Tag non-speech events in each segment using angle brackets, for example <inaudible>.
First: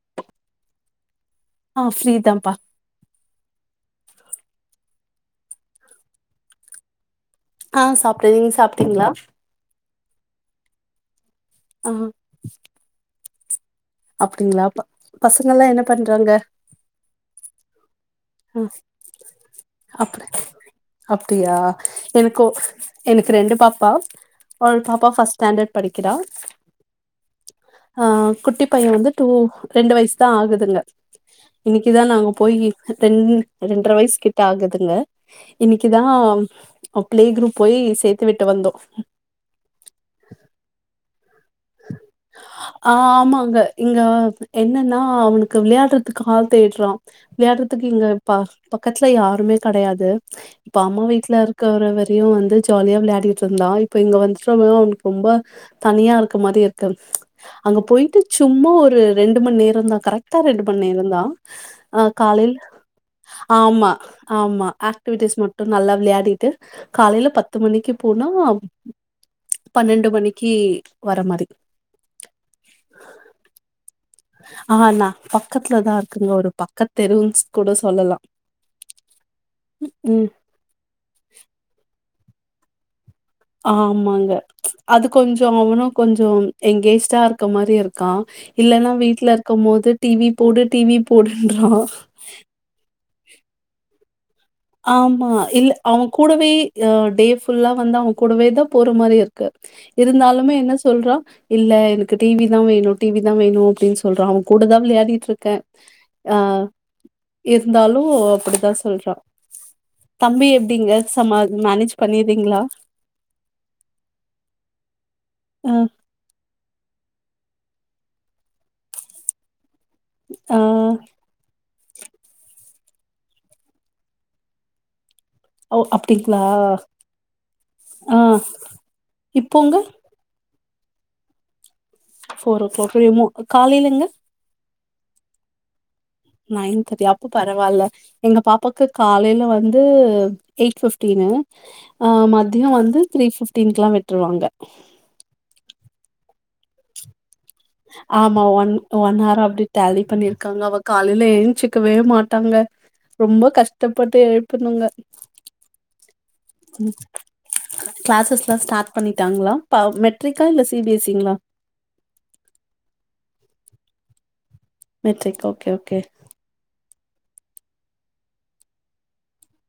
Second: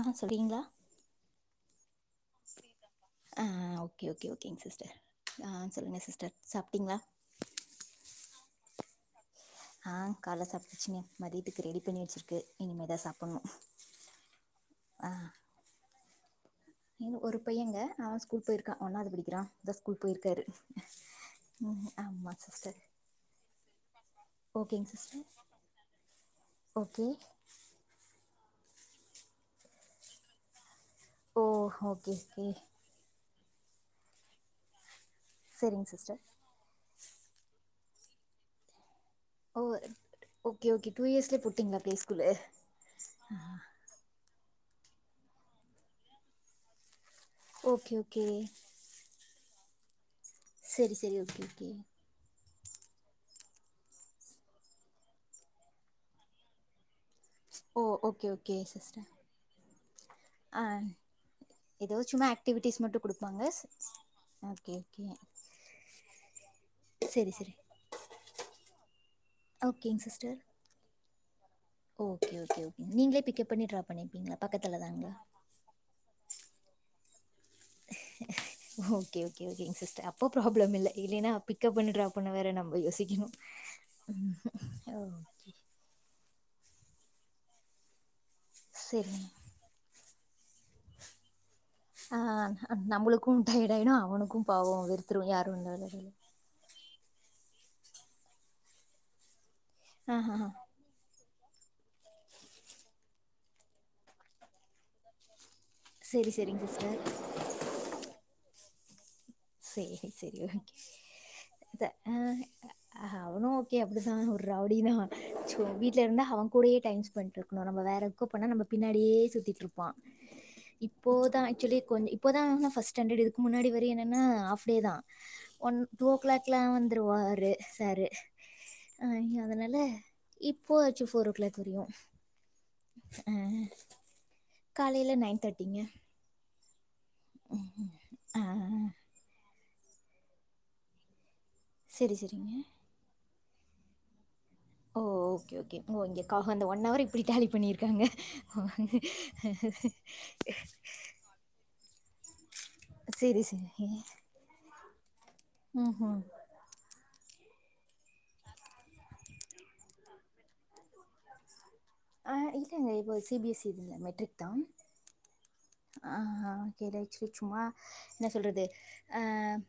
ஆ சொல்வீங்களா ஆ ஃப்ரீ தான்ப்பா ஆ ஓகே ஓகே ஓகேங் சிஸ்டர் ஆ சொல்லுங்க சிஸ்டர் சாப்டிங்களா ஆ சாப்டேன் நீங்க சாப்டீங்களா ஆ காலைல சாப்டாச்சுங்க மதிய க்கு ரெடி பண்ணி வச்சிருக்கு இனிமேதான் சாப்புணும் அப்படிங்களா பசங்கல்லாம் என்ன பண்றாங்க ஏங்க ஒரு பையங்க அவன் ஸ்கூல் ஆ போயிருக்கான் ஒண்ணாவது படிக்கிறான் இப்போ தான் ஸ்கூல் அப் போயிருக்காரு அப்டியா ம் ஆமா எனக்கு சிஸ்டர் எனக்கு ரெண்டு பாப்பா ஒரு ஒகேங் பாப்பா சிஸ்டர் ஃபர்ஸ்ட் ஸ்டாண்டர்ட் படிக்கிறா ஒகே பையன் வந்து டூ ரெண்டு வயசு தான் ஆகுதுங்க ஓ இன்னைக்குதான் ஓகே நாங்க ஓகே போயி ரெண்டு ரெண்டரை வயசு கிட்ட ஆகுதுங்க சரிங்க இன்னைக்குதான் சிஸ்டர் பிளே குரூப் போய் சேத்து விட்டு வந்தோம் ஓ ஓகே ஓகே டூ இயர்ஸ்லே போட் ஆ ஆமாங்க இங்க என்னன்னா அவனுக்கு விளையாடுறதுக்கு ஆல் தேட்றான் விளையாடுறதுக்கு ஓகே இங்க ஓகே பக் பக்கத்துல யாருமே கெடயாது இப்ப சரி அம்மா சரி வீட்ல ஓகே ஓகே இருக்கற வரையும் வந்து ஜாலியா விளையாடிட்டு இருந்தான் இப்ப இங்க வந்து அவனுக்கு ரொம்ப தனியா இரு இருக்க மாதிரி இருக்கு அங்க ஓ போயிட்டு ஓகே ஓகே சும்மா ஒரு சிஸ்டர் ரெண்டு மணி நேரம் இருந்த கரெட் டா ரெண்டு மண் ஆ நேரம்தான் ஏதோ ஆ சும்மா காலைல ஆக்டிவிட்டிஸ் மட்டு குடுப்பாங்க ஆமா ஆமா ஓகே ஓகே ஆக்டிவிட்டிஸ் மட்டும் நல்லா விளையாடிட்டு காலையில செரி செரி பத்து மணிக்கு போனா ஓகேங் பனெண்டு சிஸ்டர் மணிக்கு வரமாரி ஓகே ஓகே ஒகே நீங்ளே பிக்க்ப் பண்ணி ட்ராப் பண்ணி ஆனா பக்கத்லதான் இருக்குங்க ஒரு ப கத் தெரூன்ஸ் ஓகே ஓகேஒகேங் சிஸ்டர் அப்போ ம் ப்ராப்ளம் இல்ல இலனா பிகப் பண்ணு ட்ராப் பண்ண வேர நம்ம யோசிக்கினு ஆமாங்க அது கொஞ்சொ அவனு கொஞ்சொ எங்கேஜ்டா இருக்க மாரி இருக்கான் இல்லன்னா செரி வீட்ல இருக்கும் போது டி வி போடு டி வி போடு ஆஹ் நம்மளுக்கும் டையடாய்டும் அவனு ஆமா இல்ல அவன் கூடவே அஹ் டே ஃபுல்லா வந்து அவன் கூடவே தா போற மாரி இருக்கு ஆ ஆ இருந்தாலுமே என்ன சொல்றா இல்ல எனக்கு டி வி தான் வேணு டி வி தான் வேணு அப்டின் சொல்றான் அவன் கூடதா விளையாடிட்டிருக்கேன் செரி செரிங்க ஆஹ் சிஸ்டர் இருந்தாலு அப்டிதா சொல்றா சேரி சேரி தம்பி ஓகே எப்டிங்க சமா த மேனேஜ் பண்ணிறீங்களா ஆஹ் அவனு ஓகே அப்டிதான் ஒர்ரௌடி தா சு ஆ வீட்ல இருந்தா அவன் கூடயே டைம் பண்ட்ருக்கணு நம்ம வேற எத்கோ போனா நம்ப பின்னாடியே சுத்திட்ருப் பான் ஆ இப்போதா ஆக்சுலி கொஞ் இப்போதான் ஃபஸ்டான்டட் இதுக்கு முன்னாடி வரையு என ன்னா ஆஃப்டே தான் ஒன் டூ ஓ க்ளாக் லா வந்துருவாரு சாரு ஆ அஹ் இப்போங்க அதனால இப்போ ஆச்சு ஃபோர் ஓ க்ளாக் வரையு ஃபோர் ஓ க்ளாக் வரையுமா காலேலங்க காலேல நைன் தாட்டிங்க நைன் தாட்டியா அப் ப பரவால்ல எங்க ஆ பாப்பாக்கு காலேல வந் து எயிட் ஃபிஃப்டீனு செரி ஆஹ் செரிங்க மதியம் வந்து த்ரீ ஃபிஃப் டீன்க்கு லா விட்ருவாங்க ஓ ஓகே ஓகே ஓ இங்க கா அந்த ஒன் அவர் இப்டி டேலி ஆமா ஒன் ஒன் ஹார் அப்டி பண்ணியிருக்காங்க டேலி பண்ணிருக்காங்க அவ காலேல என்ச்சுக் கவே மாட்டாங்க சேரி ரொம்ப கஷ்டப்பட்டு எழுப்பணுங்க உம் ஹும் உம் கிளாசஸ் எல்லாம் ஸ்டார்ட் பண்ணிட்டாங்களா பா மெட்ரிக்கா இல்ல சி பி எஸ் சிங்களா ஆஹ் இல்லங்க இப்போ சி பி எஸ் இ இல்ல மெட்ரிக் தான் மெட்ரிக் ஓகே ஓகே ஆஹ் ஹா <unintelligible> சேர் சும்மா என்ன சொல்றது அஹ்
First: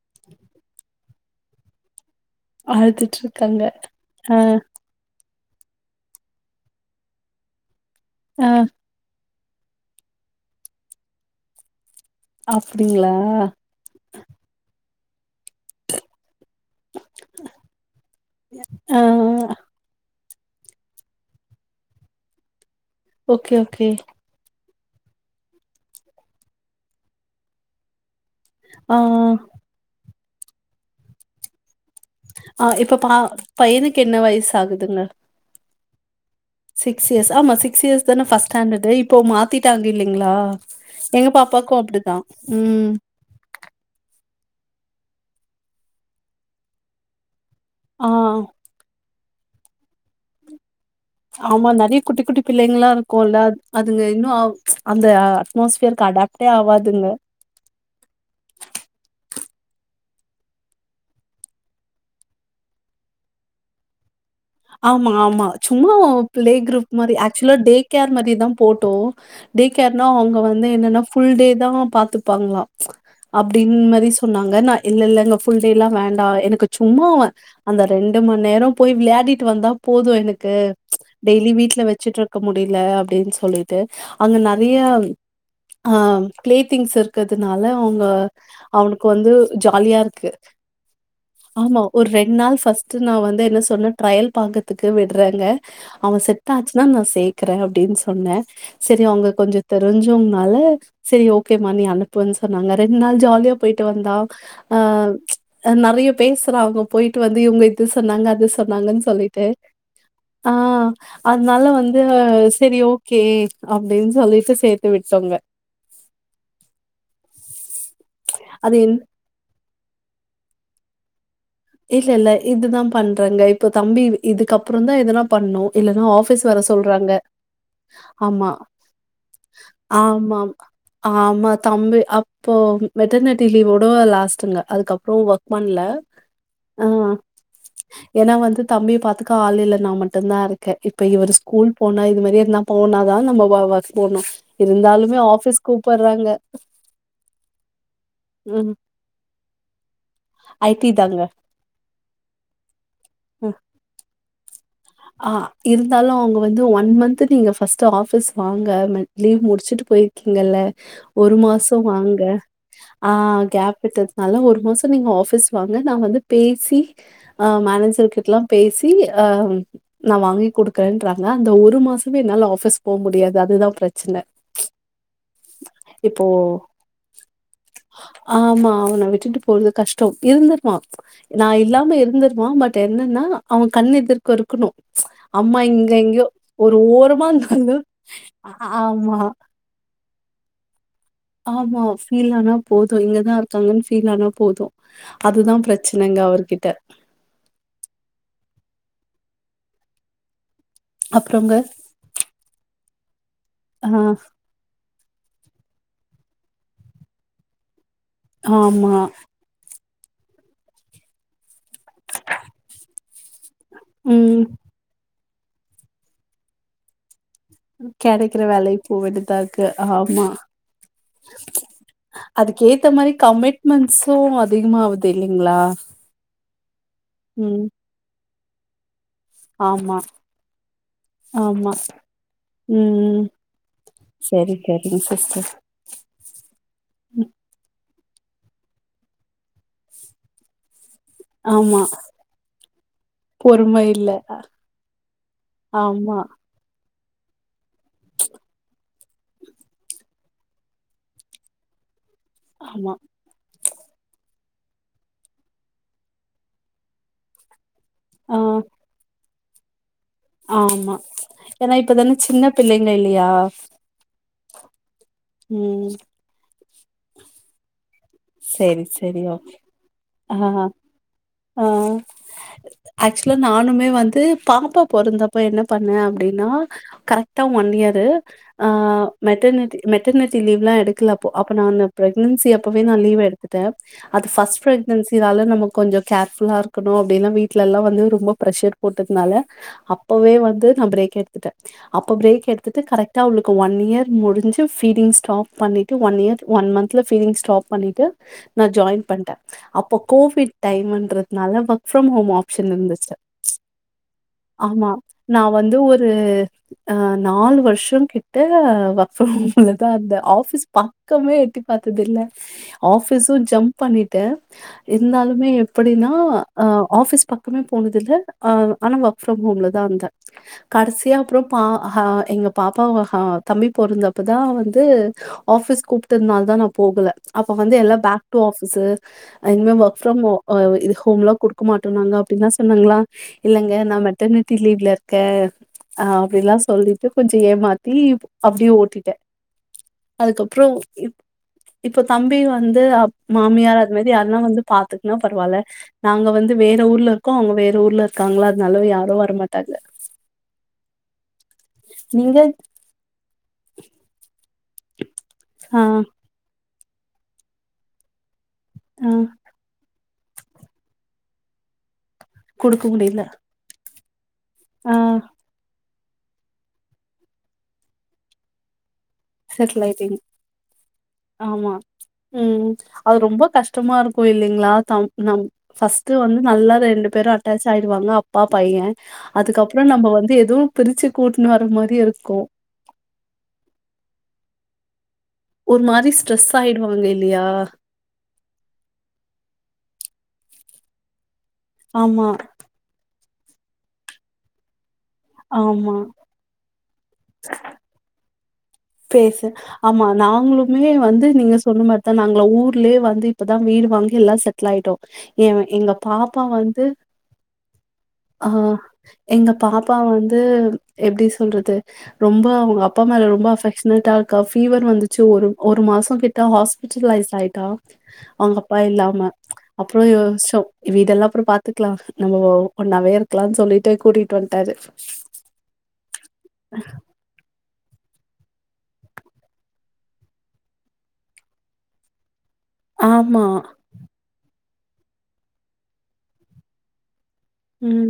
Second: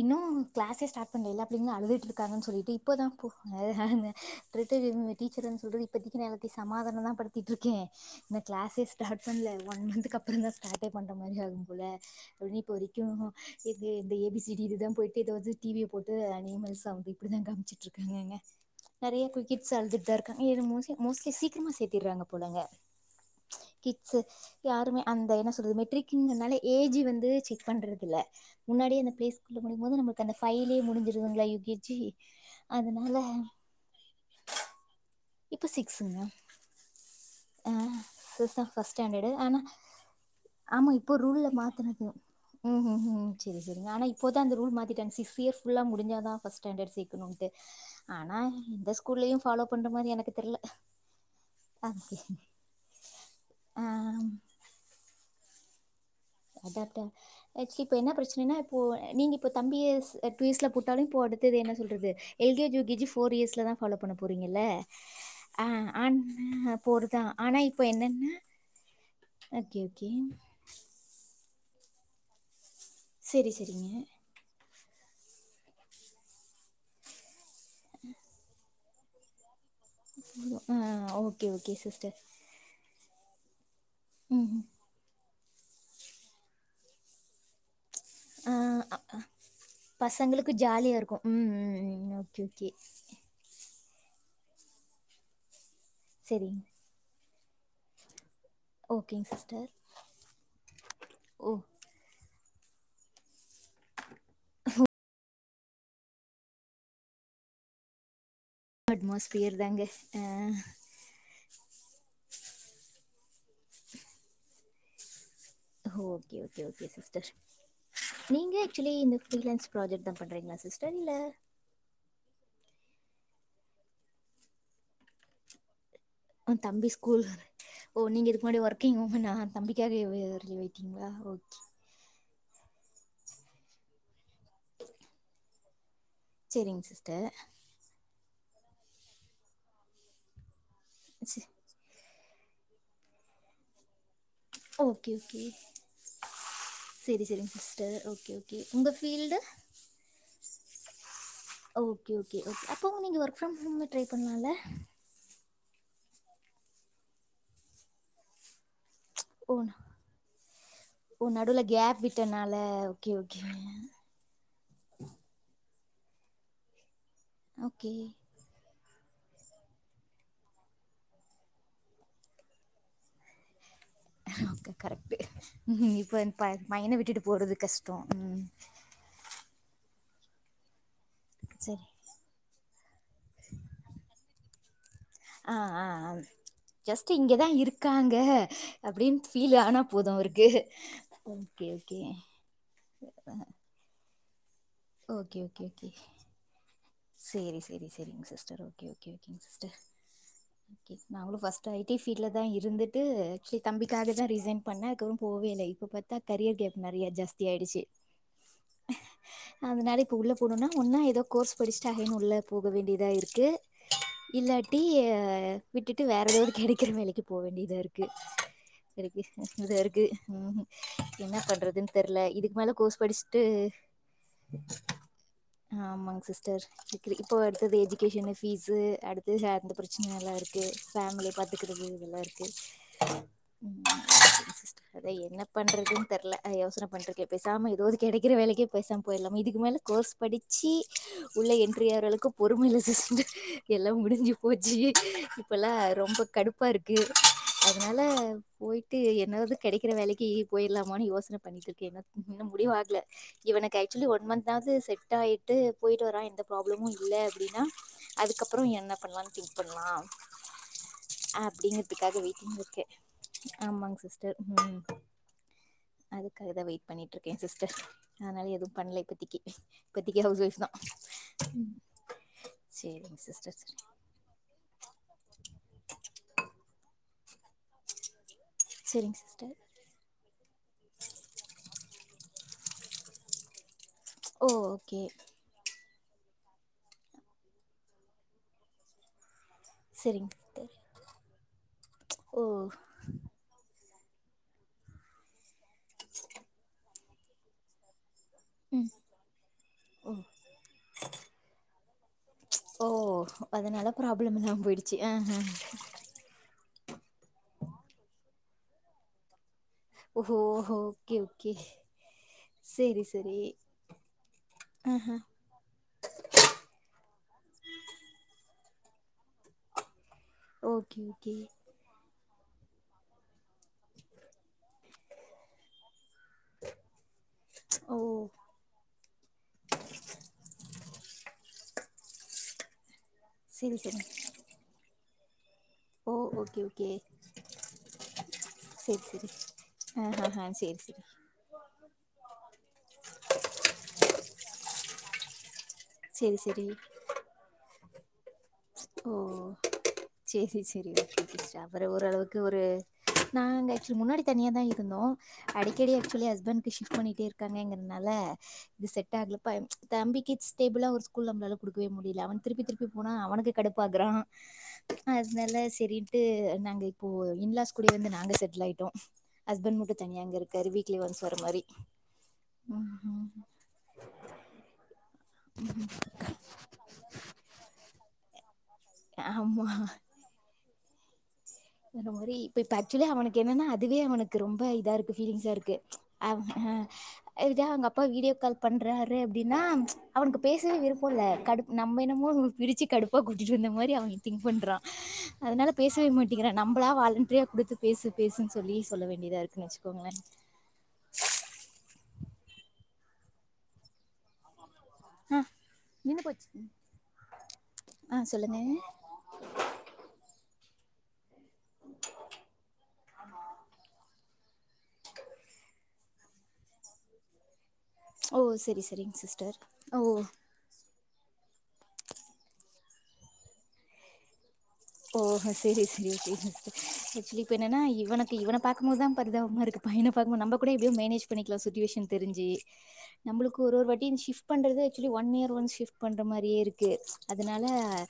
இன்னும் கிளாஸே ஸ்டார்ட் பண்றதில்லா அப்டி இருந்தும் அழுதுட்டுருக் காங்கனு சொல்லிட்டு இப்பதான் போ அழுதுட்ருக்காங்க றாங்க ஆ ரிட்டன் <unintelligible> டீச்சருன் சொல்றது இப்பத்திக்கி நா எல்லாத்தையு சமாதானந்தா படுத்திட்ருக்கே இன்னு ஆ கிளாஸே ஸ்டாட் பன்ல ஒன் மன்த்து க்கப்பறந்தா ஸ்டாட்டே பண்ற மாரி ஆகும் போல இன்னிக்கு வரைக்கு அப்டிங்களா இது ஏ பி சி டி இதுதா போயிட் இது வந்து டி வி ய போட்டு அனிமல் சவுண்ட் இப்டிதா காமிச்சிட்ருக்கங்கங்க நெறையா ஆ கிட்ஸ் அழுதுட்டுதா இருக்கு மோஸ்ட்லி மோஸ்ட்லி சீக்கிரமா சேத்திர்றாங்க போலங்க ஓகே ஓகே கிட்ஸு யாருமே அந்த என்ன சொல்றது மெட்ரிக்குங்துனால ஏஜி வந்து செக் பண்றதில்ல ஆ முன்னாடியே அந்த பேஸ்குள முடியும்போது நமக் கந்த ஃபைவ்லயே முடிஞ்சிருதுங்ள யு கே ஜி ஆ இப்ப ப அதனால பையனுக்கு என்ன வயசு ஆகுதுங்க இப்ப சிக்ஸ்ங்க சிக்ஸ் இயர்ஸ் ஆமா சிக்ஸ் இயர்ஸ் தான ஃபஸ்ட் சிக்ஸ் தான் ஸ்டாண்டர்டு ஃபர்ஸ்ட் இப்போ ஆனா மாத்திட்டாங்க இல்லலைங்ளா ஆமா இப்போ எங்க ரூல்ல பாப்பாக்கு மாத்துனது அப்டிதா ம் <unintelligible> இப்போதா அந்த ரூல் மாத்திட்டாங்க சிக்ஸ் இயர்ஸ் ஃபுல்லா முடிஞ்சாதா ஃபஸ் ஸ்டாண்டடு சேக்கணுன்ட்டு ஆ ஆனா இந்த ஸ்கூல்லயு ஃபாலோ பண்ற மாரி எனக்கு தெர்ல ஆமா நெறையா குட்டி குட்டி பிள்ளைங்கல்லா இருக்கு இல்ல அதுங்க ஆ இன்னு அ அந்த அட்மாஸ்பியர்கு அடாப் அதாட்ட இப்ப என்ன பிரச்னைன்னா இப்போ நீங்க இப்ப தம்பிய ஸ் எட்டு வயசுல போட்டாலு ப்போ அடுத்தது என்ன சொல்றது L K G U K G four இயர்ஸ்லதா பாலோ பண்ண போறீங்கல்ல ஆமா ஆமா ஆ சும்மா ஆன் பிளே குரூப் மாரி போறதா ஆக்சுவலா ஆனா டே இப்போ கேர் என்னன்னா மாரிதா போட்டோம் டே ஓகே கேர்னா ஓகே அவங்க வந்து என்னனா ஃபுல்டே பத்தரமா பாத்துபாங்களாம் செரி அப்படின்னு செரிங்க மாதிரி சொன்னாங்க நான் இல்ல இல்லங்க ஃபுல் டே எல்லாம் வேண்டாம் எனக்கு சும்மா அந்த ரெண்டு மணி நேரம் போய் விளயாடிட் வந்தா போதும் எனக்கு ஆ ஓகே டெய்லி ஓகே வீட்ல சிஸ்டர் வச்சுட்டு இருக்க முடியல அப்பிடின்னு சொல்லிட்டு அங்க ம் ம் நிறைய ஆஹ் கிளேத்திங்ஸ் இருக்கிறதுனால அவங்க ஆ அ, அவனுக்கு அ, வந்து ஜாலியா இருக்கு பசங்களுக்கு ஜாலியா இருக்கு ம் ஆமா ம் ஒரு ம் ரெண்டு ஓகே நாள் ஓகே பஸ்ட்டு நா வந்து என்ன சொன்ன ட்ரயல் பாக்கறத்துக்கு விடுறாங்க அவ செரிங்க செத்தாச்சுன்னா நா சே இருக்கற அப்பிடின்னு சொன்னே செரி ஓகேங்க அவங்க கொஞ்சு சிஸ்டர் தெரிஞ்சோங்கனால செரி ஓ ஓக்கேம்மா நீ அனுப்புன்னு நாங்க ரெண்டு நாள் ஜாலியா போயிட்டு வந்தா அ ம்ச் ஆ நறையோ பேசுறாங்கோ போயிட்டு வந்து இவங்க இது சொன்னாங்க அது சொ சொன்னாங்கு சொல்லிட்டு அட்மாஸ்பியர் தாங்க ஆ அதனால வந்து செரி ஓக் கே அப்படின்னு சொல்லிட்டு சேத்து விட்டோங்க ஓக்கே ஓக்கே ஓக்கே சிஸ்டர் நீங்க அது ஆக்சுவலி என் இந்த பீரிலன்ஸ் ப்ராஜெக்ட் தா பண்றீங்களா சிஸ்டர் இல்ல இல்ல இல்ல இதுதா பண்றங்க இப்ப தம்பி இதுக்கப்புறோன்தா எதனா பண்ணு அ தம்பி ஸ்கூல் வேர ஓ நீங்க இதுக்கு ஆமா. முன்னாடி வர்கிங் உமேன்னா தம்பிக்காக ஏ <unintelligible> ஆமாம். ரிலிவ் ஆகிட்டிங்களா ஓக்கே இப்போ மெட்டர்னிட்டி லீவோட லாஸ்டுங்க அதுக்கப்புறோ ஒர்க் பண்ணல சரிங்க அ சிஸ்டர் ஏன்னா வந்து தம்பிய பாத்துக்க ஆல்லில்ல நா மட்டுந்தா இருக்க க இப்ப இவரு சரி, ஸ்கூல் போனா இது மாரி வேத்னா போனாதா நம்ம வ வர்க் போகுணு ஓக்கே ஓக்கே செரி செரிங்க சிஸ்டர் ஓக்கே ஓக்கே ம். உங்க ஃபீல்டு ஐடி தாங்க. ஓக்கே ஓக்கே ஓக்கே அப்பவு நீங்க வர்க் ஃப்ரம் ம். ஓம்மு ரை பண்ணலால்ல ஏ ஆ இருந்தாலு அவங்க வந்து ஒன் மந்த் நீங்க ஃபஸ்ட்டு ஆபிஸ் வா வாங்க மெ லீவ் ஓ முடிச்சிட்டு போயிருக்கீங்கில்ல ஓ ஒரு நடுவில் மாசோ கேப் வாங்க விட்டனால ஓகே ஆ ஓகே கேப் விட்டதுனால ஒரு மாசோ நீங்க ஆப்பிஸ் வாங்க ங்க நா வந்து பேசி ஆ ஓகே மேனேஜர் கிட்டல்லா பேசி தி ஆ நா வாங்கி கொடுக்குறேன்றாங்க அந்த ஒரு மாசமே என்னால ஆஃபிஸ் போ முடியாது அதுதா பிரச் <unintelligible> கரெக்ட்டு ம் இப்ப இப்போ பை பையன விட்டுட்டு போறது கஷ்டோ உம் றோ இருந்துருவா நா இல்லாம இருந்துருவா பட் என்னன்னா அவ கண்ணு எதிர் கருக்கணு ஆ ஆ ஆ ஜஸ்ட்டு ஓரமா இங்கதா இருந்தாலும் இருக்காங்க ஆ ஆமா, அப்படின்னு ஃபீல் ஆனா போது அவருக்கு ஓகே ஆமா ஓகே ஃபீல் ஆனா போது இங்கதா இருக்காங்கன்னு ஃபீல் ஆனா போதும் ஓகே அதுதா ஓகே ஓகே பிரச்சனங்க அவர்கிட்ட சேரி சேரி சேரிங்க சிஸ்டர் ஒகே ஒகே ஒகேங் சிஸ்டர் ஓகே நாங்களு அப்புறங்க ஃபஸ்ட் ஐ டி ஃபீல்ட்ல தா இருந்துட்டு ஆக்சுலி ஆ தம்பிக்காக தா ரிசைன் பண்ணே போவே இல்ல இப்ப பாத்தா கரியர் கேப் நறைய ஜாஸ்தி ஆயிடுச்சு ஆமா அதனால உள்ள போனுனா ஒன்னா ஏதோ கோர்ஸ் <unintelligible> உள்ள போக வேண்டியதா இருக்கு ம். இல்லாட்டி அ விட்டு வேற எதாது கெடைக்கிற வேலைக்கு போவேண்டியதா இருக்கு கெடைக்கிற வேலைக்கு போ வேண்டியதா இத இருக்கு ஆமா. என்ன பண்றதுன்னு தெர்ல இதுக்கு மேல அதுக்கேத்த கோர்ஸ் மாரி படிச்சுட்டு கமிட்மெண்ட்ஸும் அதிகமாவுது இல்லைங்களா? ஆமாங் சிஸ் த்தர் <inaudible> கிர் இப்போ ம். அடுத்தது எஜூகேஷன் ஃபீஸ் அடுத் துகேத்த ஆமா, பிரச்சனைல்லா இருக்கு ஃபேமுலிய ஆமா. பாத்துக்கறது இதுல்லா இருக்கு ம். சரி, சரிங்க அத என்ன சிஸ்டர். பண்றதுன்னு தெர்ல அ யோசன பண்டுறுக்க ம். பேசாம எதோது கெடைக்குற வேலைக்கே பேசாம போயிட்லாமா இதுக்கு மேலே கோர்ஸ் படிச்சி உள்ள ஆமா. என்டிரியாரளுக்கு பொறும இல்ல சிஸ்டர் பொறுமை எல்லா இல்ல. முடிஞ்சு போச்சு இப்பல்லா ஆமா, ரொம்ப கடுப்பாருக் க்கு அதனால போயிட்டு எதனாவ்து கெடைக்கிற வேலைக்கு போயிடலாமான் யோசன பண்ணிட்டுருக்கேங்க இன்னு ஆமா. முடிவாகல இவனுக் காக்சுவலி ஒன் மந்த்தாவது செட் ஆயிட்டு போயிட் ட்டு வரா எந்த ப்ராப்ளமு இல்ல அப்டின்னா ஆ, அதுக்கப்பறொ என்ன பண்ணலான் திங் பண்லா ஆமா. ஏன்னா இப்ப தானே அப்படிங்கிறதுக்காக சின்ன வெயிட்டிங் இருக்கே பிள்ளைங்க இல்லையா? ஆமாங் சிஸ்டர் ம் ம். அதுக்காகதா வெயிட் பண்ணிட்டுருக்கே சிஸ்டர் அதனால எதுவு சரி, பண்ணல சரி. இப்பத்திக்கு ஓகே. இப்பத்திக்கு ஆ, ஹவுஸ் ஒய்ஃப்தா ஆ சேரிங் ஆக்சுவலா சிஸ்டர் சரி நானுமே வந்து பாப்பா பொறந்தப்ப என்ன பண்ண அப்டின்னா கரெக்டா ஒன்னியரு ஆ சேரிங் சிஸ்டர் மெட்டர்னெட்டி மெட்டர்னிட்டி லீவு எல்லா எடுக்கல அப்போ அப்ப நானு பிரக்னன்சி அப்பவே நா லீவ் எடுத்துட்டே அது ஓ ஃபர்ஸ்ட் ஓகே ப்ரக்னன்சினால நமக்கு கொஞ்சம் கேர்ஃபுல்லா இருக்கணு அப்டினு வீட்லெல்லா வந்து ரொம்ப ப்ரெஷர் போட்டதுனால சரிங் அப்பவே வந்து சிஸ்டர் நா பிரேக் எடுத்துட்டே அப்ப ஓ பிரேக் எடுத்துட்டு கரெக்டா அவளுக்கு ஒன் இயர் முடிஞ்சு பீடிங் ஸ்டாப் பண்ணிட்டு ஒன் இயர் ஒன் மன்த்ல பீடிங் ஸ்டாப் பண்ணிட்டு நா ம் ஜாயின் பண்டேன் அப்போ ஓ கோவிட் டைம்ன்றதுனால ஒர்க் ப்ரம் ஹோம் ஆப்ஷன் ஓ இருந்துச்சு. அதனால ப்ராப்ளம் இல்லாம ஆமா. போயிடுச்சு ஆ ஆ ஆ நாலு வருஷம் கிட்ட ஒர்க் ஃப்ரம் ஹோம் இததான் அந்த ஓஹோ ஆஃபிஸ் ஓகே பக்கமே ஓகே எட்டி பார்த்தது இல்ல சேரி சேரி ஆபிசும் ஜம்ப் பண்ணிட்டேன் ஆஹா இருந்தாலுமே எப்டின்னா ஆ ஆபிஸ் பக்கமே போனது இல்ல ஆனா ஒர்க் ஃப்ரம் ஹோம்ல தான் இருந்தேன் ஓகே கடைசியா ஓகே அப்புறம் பா ஹ எங்க பாப்பா தம்பி பொறந்தப்போதான் வந்து ஆஃபீஸ் கூப்பிட்டுத நால தான் நான் போகல அப்ப வந்து ஓ எல்லாம் பேக் டு ஆபிசு இனிமே ஒர்க் ஃப்ரம் ஹோம் ஆ ஹோம்லா கொடுக்க மாட்டோம் னாங்க அப்டின்னு னா சொன்னாங்களா இல்லங்க சேரி சேரி நான் மெட்டர்னிட்டி லீவ்ல இரு க ஆ ஓ ஓகே அப்டிலாம் ஓகே சொல்லிட்டு கொஞ்சம் ஏமாத்தி அப்டியே சேரி ஓட்டிட்டேன் சேரி ஆஹஹா அதுக்கப்புறம் சேரி சேரி இப் தம்பி வந்து மாமியார் அது மாதிரி யார்னா வந்து பாத்துக்குன்னா பரவாயில்ல நாங்க சேரி வந்து சேரி வேற ஊர்ல இருக்கோம் அவங்க வேற ஊர்ல இருக்காங்களா னால ஓ! யாரும் வரமாட்டாங்க அப்றம் ஓரளவுக்கு நீங்க ஒரு நாங்க ஆக்சுவலி முன்னாடி தனியா தா இருந்தோ ஆ அடிக்கடி ஆக்சுவலி ஹஸ்பண்ட் சிப்ட் பண்ணிட்டே இருக்காங்கன்றதுனால இது ஆ செட் ஆகல பயம் தம்பிக்கி ஸ்டேபிள்லா ஒரு அவங்களால குடுக்க முடியல இல்ல அவன் திருப்பி குடுக்க திருப்பி போனா முடியல அவனுக்கு ப்பாக்கிரா ஆ அதனால செரி ட்டு நாங்க இப்போ இன்லாஸ் கூடயே வந்து நாங்க செட்டுல் ஆய்டோ செட்டுல் ஆய்டிங் ஒன்ஸ் வர மாரி. ஆமா ம் அது ம்ஹ்ம். ரொம்ப கஷ்டமா இருக்கு இல்லைங்களா தம் ம் பஸ்ட்டு வந்து நல்லா ரெண்டு பேரு அட்டாச் ஆய்டுவாங்க அப் பைய அதுக்கப்றோ நம்ம வந்து எது பிரிச்சு கூட் அத மாரி இப்ப இப்ப ஆக்சுவலி அவனுக்கு என்னனா அதுவே அவனுக் கு ரொம்ப இதா இருக் கு ஃபீலிங்சா இருக்கு ஒரு மாரி ஸ்ட்ரெஸ் அமா ஆயிடுவாங்க இல்லையா இதா அவங்க அப்பா வீடியோ கால் பண்றாரு அப்டின்னா அவனுக்கு பேசவே விருப்போ இல்ல கடுப் நம்ம ஆமா, என்னமோ பிரிச்சு கடுப் பா கூட்டிட்டு வந்த மாரி அவ திங்க் பண்றா அதனால ஆமா. பேசவே மாட் நம் லா வாலண்ட்ரியா குடுத்து பேசு பேசுன் பேசு ஆமா நாங்க்ளுமே வந்து நீங்க சொன்ன மா த நாங்களா ஊர்லயே வந்து இப்பதா வீடு வாங்கி எல்லா செட் டுல் ஆய்டோ ஆ எ எங்க நின்னு பாப்பா போச்சு வந்து ஆ சொல்லுங்க ஆஹ் எங்க பாப்பா வந்து எப்டிச் சொல்றது ரொம்ப அவங்க அப்பா மேல ரொம்ப அஃபெக் இருக்கா ஃபீவர்ன் வந்துச்சு ஒரு ஒரு மாசோ கிட்ட ஹாஸ்பிட்டலைஸ் ஆய்ட்டா ஓ அவங்க அப்பா செரி செரிங்க இல்லாம சிஸ்டர் அப்றோ ஓ யோஸ்ச்சோ இவ இதெல்லா அப்றோ பாத்துக்லா நம்ம ஓ ஒண்ணாவே இருக்கலான் சொல்லிட்டு கூட்டிட்டு வந் ஓஹோ சேரி சேரி சேரி அக்சுவலி இப்ப னனா இவனுக்கு இவன பாக்கும் போதுதா பரிதாவமா இருக்கு பையன பாக்கும்போ நம்ம கூட எப்டியோ மேனேஜ் பண்ணிக்கலா சுச்சுவேஷன் தெரிஞ்சு ஆமா. நம்ளுக்கு ஒரு ஒரு வாட்டின் ஷிஃப் பண்றது ஆக்சுவி ஒன் இயர் ஒன் ஷிப்ட் பண்ற மாரியே இருக்கு அதுனால ம்.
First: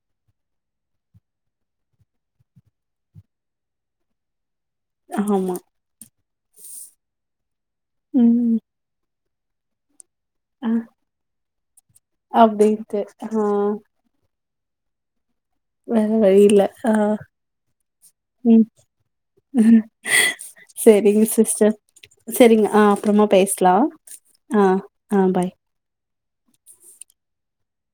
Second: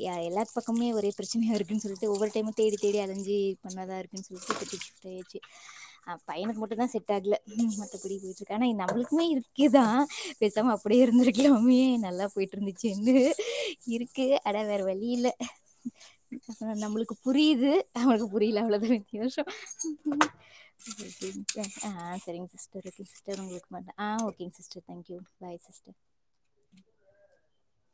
இ யா எல்லார் பக்கம்மே ஒரு ப்ரச்சனையா இருக்குன் சொல்லிட்டு ஒவ்வொரு டைமு தேடி தேடி அலஞ்சி பண்ணதா இருக்குன் சொல் <unintelligible> பேயாச்சி ஆமா. அப் பையனுக்கு மட்டுந்தா செட் ஆக்ல ஹ்ம் மத்தபடி போய்ட்டு இருக்கு ம். ஆனா எ நம்ளுக்குமே இருக் கிதா ஆ. பேசாம அப்டியே இருந்துருக் யாமே நல்லா போயிட்டு இருந்துச்சு அப்டின்ட்டு எங்க ஆ இருக்கு அட வேற வழி இல்ல வேற வழி இல்ல ஆ நம்மளுக்கு புரியுது அவங்ளுக்கு புரில ம் அவ்ளோதா வித்தியாசொ சரிங்க சிஸ்டர் அஹ் சரிங்க ஆ சிஸ்டர் ஓகே அப்புறமா சிஸ்டர் பேசலா ஒங்களுக்கு அஹ் ஓகேங் ஆ சிஸ்டர் தேங்குயு பாய் சிஸ்டர் <inaudible>